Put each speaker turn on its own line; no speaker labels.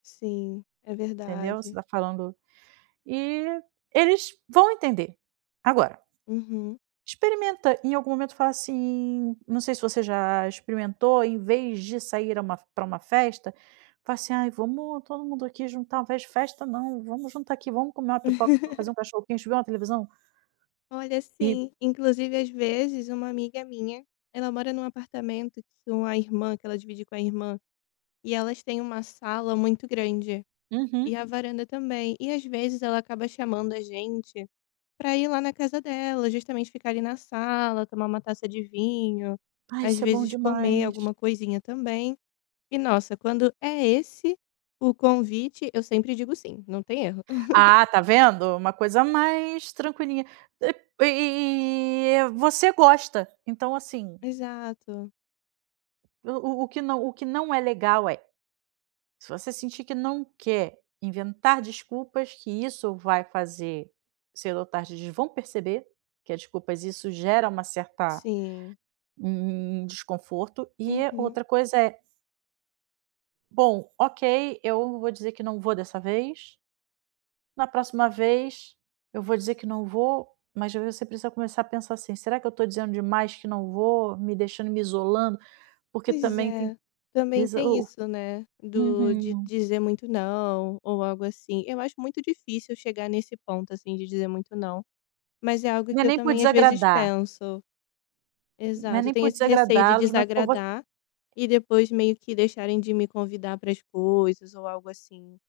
Sim. É
Entendeu? Você
verdade.
tá falando e eles vão entender. Agora
Uhum.
experimenta, em algum momento falar assim não sei se você já experimentou, em vez de sair a uma pra um festa, falar assim: "Ai, vamos todo mundo aqui juntar fe festa, não. Vamos juntar aqui, vamos comer uma pipoca, fazer um cachorro-quente e ver uma televisão".
Olha,
E
sim, inclusive, às vezes, uma amiga minha, ela mora num apartamento que uma irmã que ela divide com a irmã, e elas têm uma sala muito grande.
Uhum.
E a varanda também. E, às vezes, ela acaba chamando a gente pra ir lá na casa dela, justamente ficar ali na sala, tomar uma taça de vinho,
Ah,
às
isso é bom
vezes comer
demais.
alguma coisinha também. E nossa, quando é esse o convite, eu sempre digo sim. Não tem erro.
Ah, tá vendo? Uma coisa mais tranquilinha. E e e e você gosta. Então assim
Exato.
o o o que não o que não é legal é se você sentir que não quer inventar desculpas, que isso vai fazer cedo ou tarde, eles vão perceber que as desculpas isso gera uma certa
Sim.
um um um desconforto. E a
Uhum.
outra coisa é Bom, OK, eu vou dizer que não vou dessa vez "na próxima vez, eu vou dizer que não vou", mas aí você precisa começar a pensar assim: "Será que eu tô dizendo demais que não vou, me deixando, me isolando?", porque
Pois
também tem
é.
de
Também
iso
tem
o
isso, né.
o
Do de
uhum.
dizer muito não ou algo assim. Eu acho muito difícil chegar nesse ponto, assim, de dizer muito não. Mas é algo
Não
que
é
eu
nem por
também às vezes
desagradar.
penso.
Não é
Exato, eu
nem
tenho
por
esse receio de
desagradá-los, mas por voc
desagradar e depois meio que deixarem de me convidar para as coisas, ou algo assim.